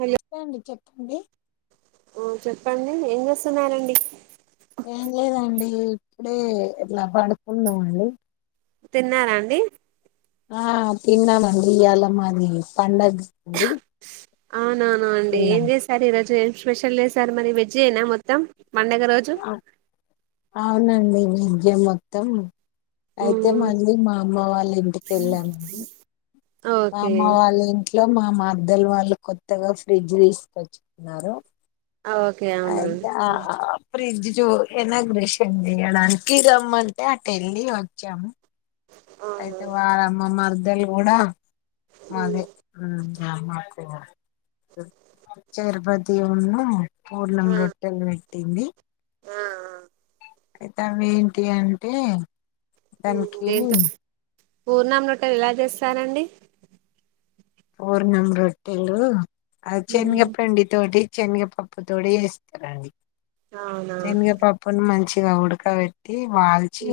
Hello చెప్పండి చెప్పండి. చెప్పండి ఏం చేస్తున్నారండి. ఏం లేదండి ఇప్పుడే ఇలా పడుకున్నాండి. తిన్నారాండి ఆ పిన్న వండ్రి ఏళమది పండగ వండ్రి అవునవును అండి ఏం చేసారు ఈరోజు స్పెషల్ లే సార్ మరి వెజ్ అయినా మొత్తం పండగ రోజు ఆ, అవునండి విద్య మొత్తం అయితే మ్మ్ మళ్ళీ మా అమ్మ వాళ్ళ ఇంటికి వెళ్ళామండి. ఓకే మామ వాళని ఇంట్లో మా మద్దలు వాళ్ళు కొత్తగా ఫ్రిడ్జ్ తీసుకొచ్చున్నారు. ఓకే అవున ఫ్రిడ్జ్ ఎనాగ్రేషన్ చేయడానికి రమ్మంటే అటు వెళ్ళి వచ్చాము. అయితే వార అమ్మమ్మ ఇల్ కూడాడా అదే ఆ అ చర్బద్ దేవున్న పూర్ణం రొట్టల్ పెట్టింది. అయితే అవి ఏంటి అంటే దంకని ఏంటో పూర్ణం రొట్టెలు ఇలా చేస్తారండి. పూర్ణం రొట్టెలు అది ఉమ్ చెనగప్పండి తోటి శనగపప్పు తోటి చేస్తారండి. అవునా శనగపప్పు ను మంచి ఇగ ఉడకబెట్టి వాల్చి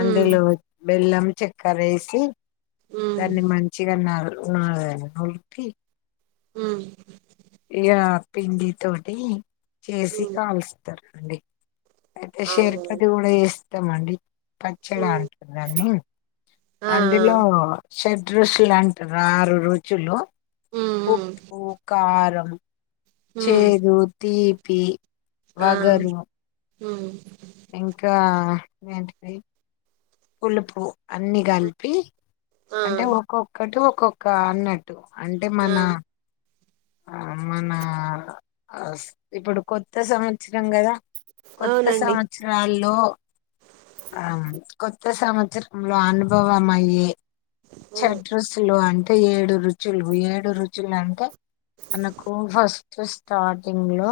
మ్మ్ బెల్లం చెక్కర ఏసి మ్మ్ దాన్ని మంచిగాన్నారు నాదే అల్కి ఆ పిండి తోటి చేసి మ్మ్ కాల్స్ తర్ అండి అతే అవునా శేర్పది కూడా చేస్ మండి పచ్చడా మ్మ్ అంటుందాన్ని ఆ ఆ అందులో షడ్రుచులు అంటరు ఆరు రుచులు మ్మ్ మ్మ్ ఉప్పు కారం మ్మ్ చేదు తీప్ పి వగరు హ వెయాంటివి పులుపు అన్ని కలిపి ఆ అంటే ఒక్కొక్కటి ఒ ఒక్కొక్క అన్నట్ అంటే ఆ మన ఆ మన ఇప్పుడు కొత్త సంవత్సరం కదా కొత్త అవునండి సంవత్సరాలు లో ఆ కొత్త సంవత్సరంలో అనుభవం అయ్యే ఉమ్ షడ్రుచులు అం అంటే ఏడు రుచులు ఏడు రుచులు అంటే మనకు హస్ స్టార్టింగ్ లో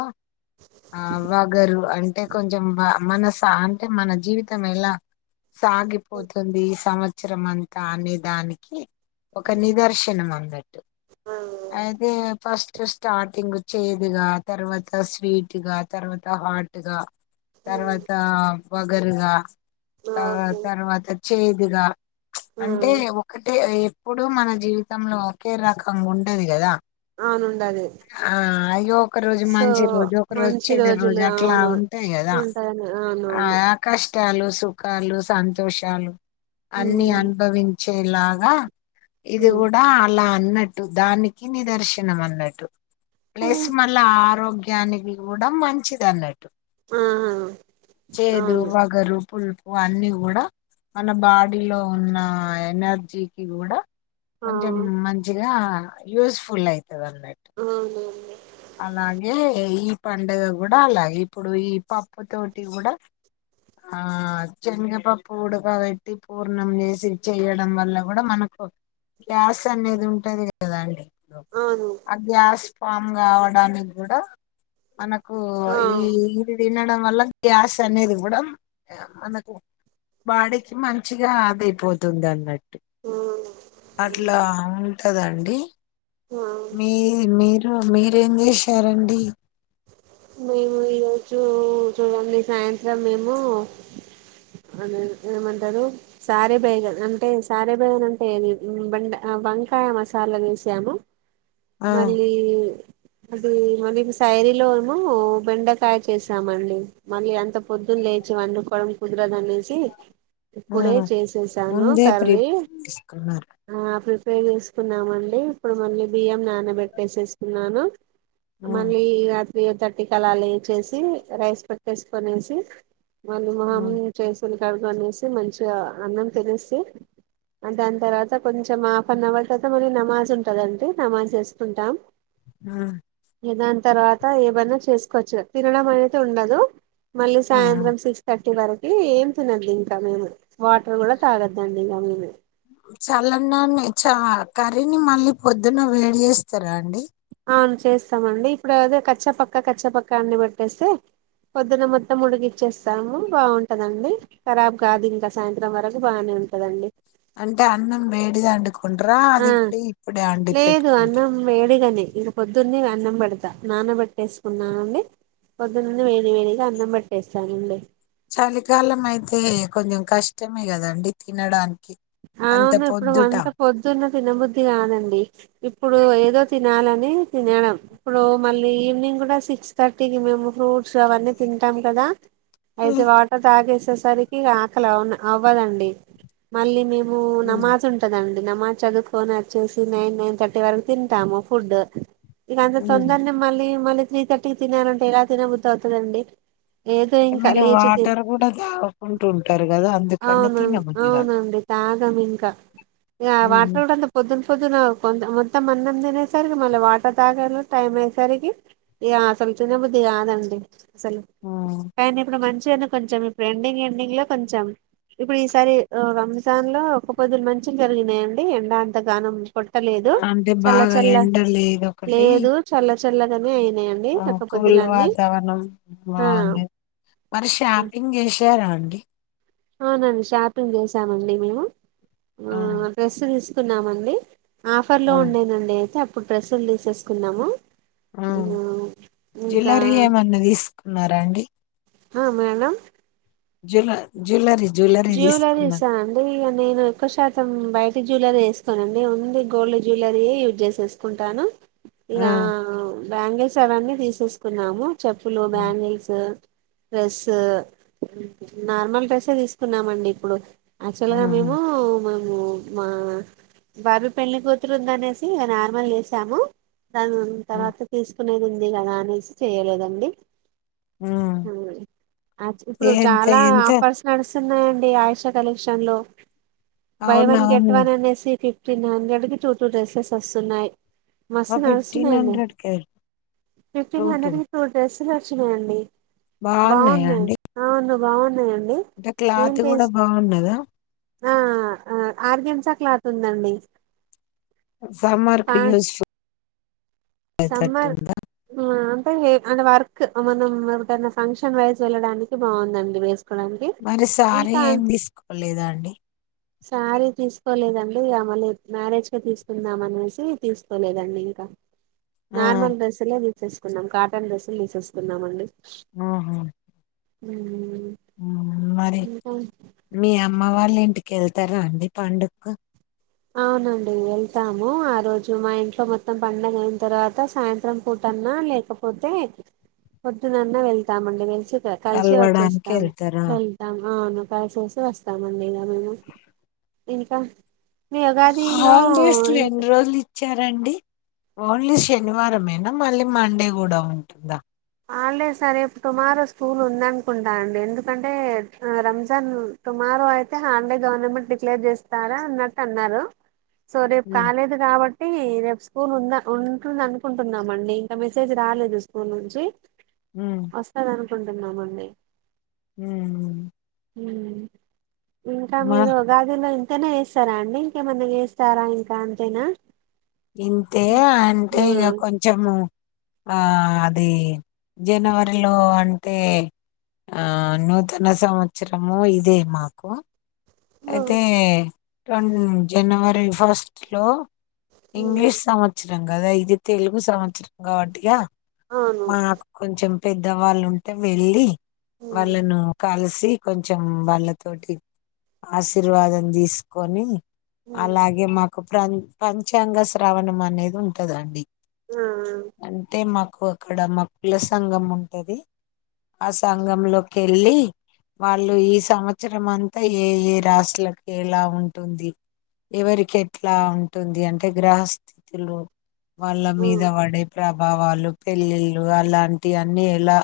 ఆ వగరు అన్ అంటే కొంచెం మ మానస అంటే మన జీవితం ఎలా సాగిపోతుంది ఈ సంవ అవసరంతా అనే దానికి ఒక నిదర్శనం అందట్టు అయితే ఫస్ట్ స స్టార్టింగ్ చేదుగా తర్వాత స్వీట్ గా తర్వాత హాట్ గా ఓకే తర్వాత వగరుగా ఆ తర్వాత చేదుగా అంటే ఒకటే ఎ ఇప్పుడు మన జీవితంలో ఒకే రకం ఉండదు కదా అవునుండ అదే ఒక్క రోజు సో మంచి రోజు ఒకరు మంచి వచ్చేది రోజు రోజులు అట్లా అవును ఉంటాయి కదా ఉంటాయని ఆ అవునవును ఆకాశ కష్టాలు సుఖాలు సంతోషాలు అన్నిీ ఉమ్, అనుభవిం చేయిర్ లాగా ఇది ఉమ్. కూడా అలా అని అన్నట్టు దానికి నిదర్శనం అన్నట్టు వెేస్ మల్ల ఆరోగ్య క్యానవి మూడం మంచిది అన్నట్టు ఆ చేదు అవును వగరు పుల్పు ఇవన్నీ కూడా మన బాడీలో ఉన్న ఎనర్జీకి కూడా ఆ కొంచం మంచిగా యూస్ఫుల్ అయితది అనేమాట ఆ అలాగే ఈ పండుగ కూడా అలాగే ఇప్పుడు ఈ పప్పు తోటి కూడా ఆ శనగపప్పు ఉడక పెట్టి పూర్ణం చేసి చెయడం వల్ల కూడా మనకు గ్యాస్ అనేది ఉంటది కదాండి అవును అ గ్యాస్ ఫమ్ కావడానికి కూడా మన ఓ ఆ ఈ ఇ డం వల్ల గ్యాస్ అనేది కూడా మనకు బాడీకి మంచిగా ఆదైపోతుంది అన్నట్టు ఆ, అట్లా కదాఅండి ఆ. మీ మీరు మీ ఇంగ్లీ సారండి మేము ఈరోజు చూడండి సాయంత్రం మేము అద ఏమంటారు సారే బేగన్ అంటే సారే బేగన్ అంటే ఏది బంట వంకాయ మసాలా వేసాము ఆ మళ్ళీ అదే మ శైరీలోమో బెండకాయ చేసామండి మళ్ళీ అంత పొద్దున్న లేచి వండుకోవడం కుదు నేసి ఆ ఇప్పుడే చేసేసాను ముందే కర్రడు ప్రిపేర్ చేసుకున్నారా చేసుకున్నామండి ఇప్పుడు మళ్ళీ బియ్యం నానబెట్టేసేసుకున్నాను ఆ రాత్రి తట్టి కలాలిచ్చేసి రైస్ పెట్టేసుకనేసి మళ్ాలు మహమ్ హ్మ్. చేైసలు క అనేసి మంచిగా అన్నం తెలిసి దాని తర్వాత కొంచెం హాఫ్ అన్ అవర్ తవాత మన నమాజ్ ఉంటదండి నమాజ్ వేసుకుంటాం ఆ దాని తర్వాత ఏవన్నా చేసుకోవచ్చు తినడం అనేతే ఉండదు మళ్ళీ ఆహా! సాయంత్రం సిక్స్ ర్ ఇటి వరకు ఏం తినద్దు ఇంకా మేము వాటర్ కూడా తాగద్దండి ఇంక మేము చల్లన్నా చ కర్రీని మళ్ళీ పొద్దున్న వేడి చేస్తారా అండి అవును చేస్తామండి ఇప్పుడు అద కచ్చాపక్క కచ్చాపక్క అన్నిీ పెట్టేస్తే పొద్దున మొత్తం ముడికిచ్చేస్తాము బాగుంటుందండి ఖరాబ్ కాదు ఇంకా సాయంత్రం వరకు బాగానే ఉంటుందండి అంటే అన్నం వేడిద అండుకో ట ఆ అది ఇడి ఇప్పుడ ఆం లేదు కట్కుంట అన్నం వేడిగానే ఇంక పొద్దున్నన్న అన్నం పెడతా నానబట్టేసుకున్నానండి పొద్దున్నని వేడి వేడిగా అన్నం పెట్టేస్తానండి చలికాలం అయితే కొంచెం కష్టమే కదండి తినడానికి అంత అవును ఇప్పుడు పొద్దుట మంత పొద్దున్న తినబుద్ధి కాదండి ఇప్పుడు ఏదో తినాలని తినడం ఇప్పుడు మళ్ళీ ఈవినింగ్ కూడా సిక్స్ థర్టీకి మేము ఫ్రూట్స్ అవన్నీ తింటాం కదా అయితే హ్మ్. వాటర్ తగ వచ్చేసరికి ఇక ఆకలి అ అవ్వదండి మళ్ళీ మేము హ్మ్. నమాజ్ ఉంటదండి న్నమా చదువుకొని వచ్చేసి నైన్ నైన్ థర్టీ వరకు తింటాము ఫుడ్ ఇక అంత హ్మ్. తొందర న మళ మళ్ త్రీ తర్టీ తినారంట ఎలా తినో గుర్ అవుతుదండి మీరు వాటర్ కూడా తాగుకుంటూ ఉంటారు కదా అందుకన్నా తినబుద్ది కాదు అ తాగం ఇంకా ఇ వాటలు కూడా అంత పొద్దు పొద్దున కొ మొత్తం అన్నం తినేసరికి మళ్ళీ వాటర్ తాగలో టైం అయేసరికి ఇ అసలు తినే బుద్ధి కాదండి అసలు కానీ ఇప్పుడు మంచిగా ఎన్న కొంచెం ఇప్పుడు ఎండింగ్ ఎండింగ్ లో కొంచెం ఇప్పుడు ఈసారి ా లో ఒక పొద్దు మంచిలు జరిగినాయండి ఎండా అంతగానం కొట్టలేదు అంటే చల బాగా చల్ల ఎండ లేదు ఒకటి లేదు చల్ చల్లగానే అయి కూల్ వాతావరణం ఆ బాగుందిదు మరి షాపింగ్ చేసి సార అండి అవునండి షాపింగ్ చేసామండి మేము ఆ రస్ స్తున్నామండి ఆఫర్ లో ఆ ఉండేనండి చెప్ప ఇప్పుడు ప్రెస్లు తీసేసుకున్నాము ఆ మ్మ్ ఇంకా జులరీ ఏమన్నదిసు కున్నారా అండి ఆ మేడం జుల జ్యులరి జ్యవలరీసా అంటే ఇక నేను ఎక్క్క శాతం బయ జువలరీ వేసుకోనండి ఓన్ గోల్డ్ జ్యువలరీ యూజ్ చేసేసుకుంటాను ఆ రా బ్యాంగల్ సారన్ని తీసేసుకున్నాము చెప్పులు బ్యాంగల్స్ డ్రెస్ నార్మల్ డ్రెస్ే తీసు చన్నామండి ఇప్పుడు యాక్చువల్ గా ఆ మేము మా బాబు పెళ్లి కూతురు ఉందనేసి ఇ నార్మల్ చేసాము దాని తర్వాత తీసుకునేది ఉ ీ క అనేసి చేయలేదండి ఆ ఇప్పుడు ఎంత చాలా ఎంత ఆఫర్స్ నడుస్తా స్తున్నాయండి ఆయుష కలెక్షన్ లో బై వన్ గెట్ అవునవును వన్ అనేసి ఫిఫ్ తన్ హండ్రెడ్ కి టూ టూ డ్రెసెస్ వస్తున్నాయి ఆ మసన్సిన ఫిఫ్టీన్ హండ్రెడ్ కే ఫిఫటీన్ హ్రె టోటు టూ వచ్చిన అండి బాగున్నాయా బావున్న అండి అవును వానే అంటే క్లాత్ కూడా బాగున్నదా ఆ ఆరు దంసా క్లాతుందండి సమ్మార్కు యూస్ ఫుల్ చట్టు సమ్మర్ ఉందా అంటే అంటే వర్క్ మనం ఒకనా ఫంక్షన్ వైజ్ వెళ్ళడానికి బాగుందండి వేస్ట్ మరిసారి ఏం తీసుకోలేదాండి సారీ తీసుకోలేదండి మళ మ్యారేజ్ క తీసుకుందాం అనేసి తీసుకోలేదండి ఇంకా ఆ నార్మల్ డ్రెస్ ఎ తీసుకున్నాం కాటన్ డ్రెస్సులు తీసేసుకున్నాంమండి ఆ హా ఉ ఆ మరి మీ అమ్మ వాళ్ళ ఇంటికెళ్తారా అండి పండుగ అవునండి వెళ్తాము ఆ రోజు మా ఇంట్లో మొత్తం పండగ అయిన తర్వాత సాయంత్రం పూటన్నా లేకపోతే పొద్దునన్నా వెళ్తామండి వెలిసి కలిసి కలవడానికి వచ్చేస్తాం వెళ్తారా వెళ్తాం అవును కా చూసి వస్తామండి ఇలా మేము ఇంకా మీ హా ఉగాదిలో ఇంక్ వయస్తలేన్్ర అల్ సరండి ఓన్లీ శనివారంమేనా మళ్ళీ మండే కూడా ఉంటుందా హాల్డే సరేపు టుమారో స్కూల్ ఉంద అనుకుంటానండి ఎందుకంటే రంజాన్ టుమారో అయితే హాల్డే గవర్నమెంట్ డిక్లేర్ చేస్తారా అన్నట్టు అన్నారు సో రేపు ఉమ్ కాలేదు కాబట్టి ఏ రేపు స్కూల్ ఉంద ఉంటుంది అనుకుంటున్నామండి ఇంకా మెసేజ్ రాలేదు స్కూల్ నుంచి ఉమ్ వస్తా నను న్నా మన్నీ హ ఉ ఇంకా మీరు గ అదిలాంత అంతేనా చేస్తారా అండి ఇంకేమంది చేస్తారా ఇంకా అంతేనా ఇంతే అంటే ఆ ఇక కొంచెము ఆ అది జనవరిలో అంటే ఆ నూతన సంవత్సరము ఇదే మాకు ఆ. అదతేన్ జనవరి బ్రేక్ఫాస్ట్ లో ఉమ్. ఇంగ్లీష్ సమచ్చం సం కదా ఇది తెలుగు సంవత్సరం కాబట్టిగా అవును మాకు కొంచెం పెద్దవాళ్ళుంటే వెళ్ళి ఉమ్. వాళ్ళను కాలుసి ది కొంచెం వాళ్ళతోటి ఆశీర్వాదం తీసుకొని ఉమ్. అలాగే మ ఒక ప్ర పంచాంగ శ్రావణం అనేది ఉంటదండి ఆ అంటే మాకు అక్కడ మకుల సంఘం ఉంటది ఆ సంఘంలోకి వెళ్ళి వాళ్ళు ఈ సంవత్సరం అంతా ఏ ఏ రాసుకి ఎలా ఉంటుంది ఎవరికి ఎట్లా ఉంటుంది అంటే గ్రహస్థితిలో వాళ్ళ ఆ మీద పడే ప్రభావాలు పెళ్ళిళ్ళు అలాంటి అన్నీ ఎలా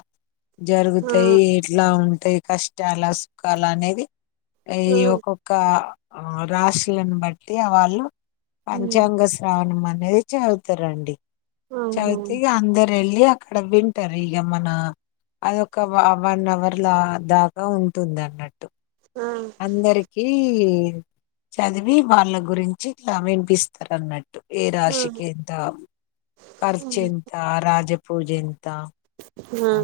జరుగుతాయి ఎట్లా ఉంట అంటయి కష్టాల సుఖాల అనేది ఈ ఆ ఆ. ఒక్కొక్క ఆ రాసులను బట్టి ఆ వాళ్ళు ఉమ్. పంచాంగ శ్రావణమా అనేది చదువుతారాండి ఆహా చయితే అందర వెళ్ళి అక్కడ వింటారు ఇక మన అదొక వన్ అవర్ దలా దాకా ఉంటుంది అన్నట్టు ఆ అందరిక చదివి వాళ్ళ గురించి ఇట్లా వినిపిస్తారు అన్నట్టు ఏ ఆ రాశిక ఇంత ఉమ్. ఖర్చంత రాజ పూజెంత ఆ అ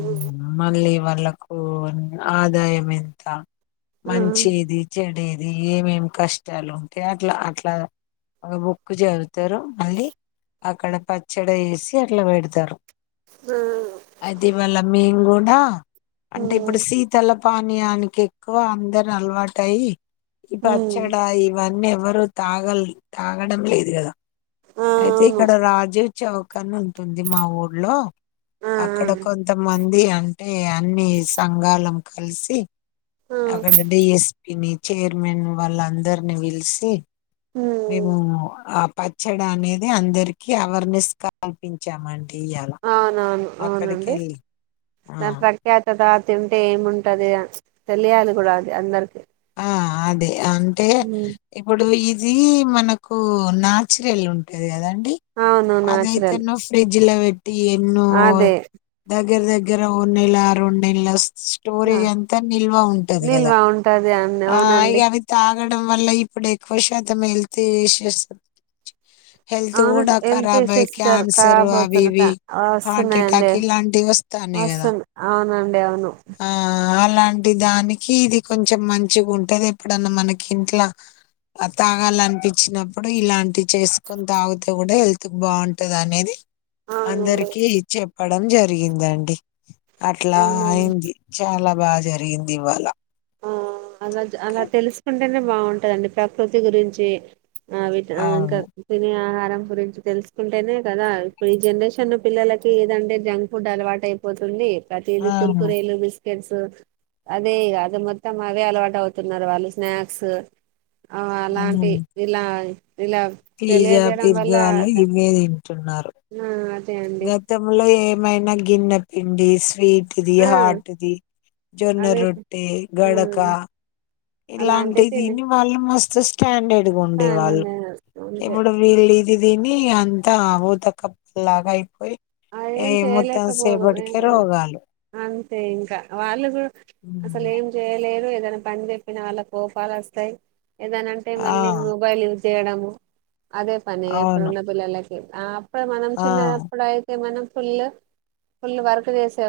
మళ్ళీ వాళ్ళకు ఆదాయం ఎంత ఆ ఆ. మంచిది చెడేది అది ఏమేమి కష్టాలు ఉంటే అట్లా అట్లా ఒక బుక్కు చదువుతారు మళ్ళీ అక్కడ పచ్చడి వేసి అట్లా పెడతారు ఆ అయిది ఇవళ మ మీ గుూడా అంటే ఇప్పుడు ఉమ్. శీతల పానీయానికి ఎక్కువ అందరు అలవాటయి ఇ ఉమ్. పచ్చడ ఈవన్ ఎవరు తాగల్ తాగడం లేదు కదా ఆ, అయితే అవును ఇక్కడ రాజు చౌకని ఉంటుంది మా ఊర్లో ఆ అక్కడ ఆ కొంత మంది ఇది అంటే అన్ని సంఘాలం కలిసి ఆ. అక్కడ డిఎస్పి ని చైర్మన్ వాళ్ళ అందరిని పలిసి మేము ఉమ్. ఆ పచ్చడి అనేది అందరికి అవేర్నెస్ కల్పించామండి ఇయ్యాల అవునాను అక్కడికి అవునండి వెళ్ళి ఆ ప్రఖ్యాత రా తింటే ఏముంటది ఉచు తెలియాలి కూడా అది అందరికి ఆ అదే అంటే ఇప్పుడు ఈ ఇది మనకు నాచురల్ ఉంటది కదండి అవును న్యాచురల్ జిల్లా ఎన్నో దగ దగ్గర దగ్గర ఒక నెల రెండు నెలలు ఆ, స్టోరేజ్ అంతా నిల్వ ఉంటది కదా నిల్వ ఉంటది అండి ఆ అవునండి అవితా తగడం వల్ల ఇప్పుడు ఎక్కువ శాతం హెల్త్ ఇష్యూస్ హెల్త్ అవును కూడా హెల్త్ ఖరాబ్ అయి ఇష్యూస్ క్యాన్సర్ అవి కాబోతున్నా ఇవి హార్ట్ వస్తున్నాయండి అటాక్ ఇలాంటివి వస్తాన్నాయి కదా వస్తు అవునండి అవును ఆ అలాంటి దానికి ఇది కొంచెం మం మంచిగా ఉంటది ఎప్పుడన్నా మనకి ఇంట్లో తాగాలనిపించినప్పుడు ఇలాంటి చేసుకొని తాగితే కూడా హెల్త్ బాగుంటది అనేది అవునండి అందరికి ఇచ్చాం చెప్పడం జరిగిందండి అట్లా అవునండి అయింది చాలా బాగా జరిగింది ఇవాళ ఆ అలా అలా తెలుసుకుంటేనే బాగుంటదండి ప్రకృతి గురించి ఆ వింటా ఇంకా అవును తినే ఆహ గురించి తెలుసుకుంటేనే కదా ఇప్పుడు ఈ జనరేషన్ పిల్లలకి ఏదంటే జంక్ ఫుడ్ అలవాటు అయిపోతుంది పతిథి అవును కుర్కురేలు తెలుసు ఆ అదే అది మొత్తం అవే అలవాటు అవుతున్నారు వాళ్ళు స్నాక్స్ ఆ అలాంటి ఉమ్. ఇలా ఇలా పిజ్జా తెలియజేయడం వల్ల బిర్గాలు ఇవే తింటున్నారు ఆ అదే అండి గతంలో ఏ మైనా గిన్నెపిండి స్వీట్ ఇది ఆ హార్ట్ జొన్న అవే రొట్టే ఆ గడకా ఇలా అలాంటివి అంటిది తినే తిని మళ్లీ మా ఫస్ట్ స్టాండర్డ్ ఉండే వాళ్ళు అంతే ఇప్పుడు వీళ్ళ ఇ దీని అంతా ఊత కప్పు లాగా అయిపోయి అ ఏ ఏం మొత్తం చేయలేకపోదు ఏ సేపటికే రోగాలు అంతే ఇంకా వాళ్ళు కూడా అసలు ఉమ్. ఏం చేయలేరు ఏదన్న పని చెప్పిన వాళ్ళకు కోపాలొస్తయ్ ఏదన్నంటే ఆ మళ్ళీ మొబైల్ యూస్ తేడము అదే పని ఎప్పుడు అవును ఉన్న పిల్లలక్ ఆప్ ప మనం ఆ చినాయప్పాడ్ మనం ఫుల్ ఫుల్ వర్క్ చేసేవాళ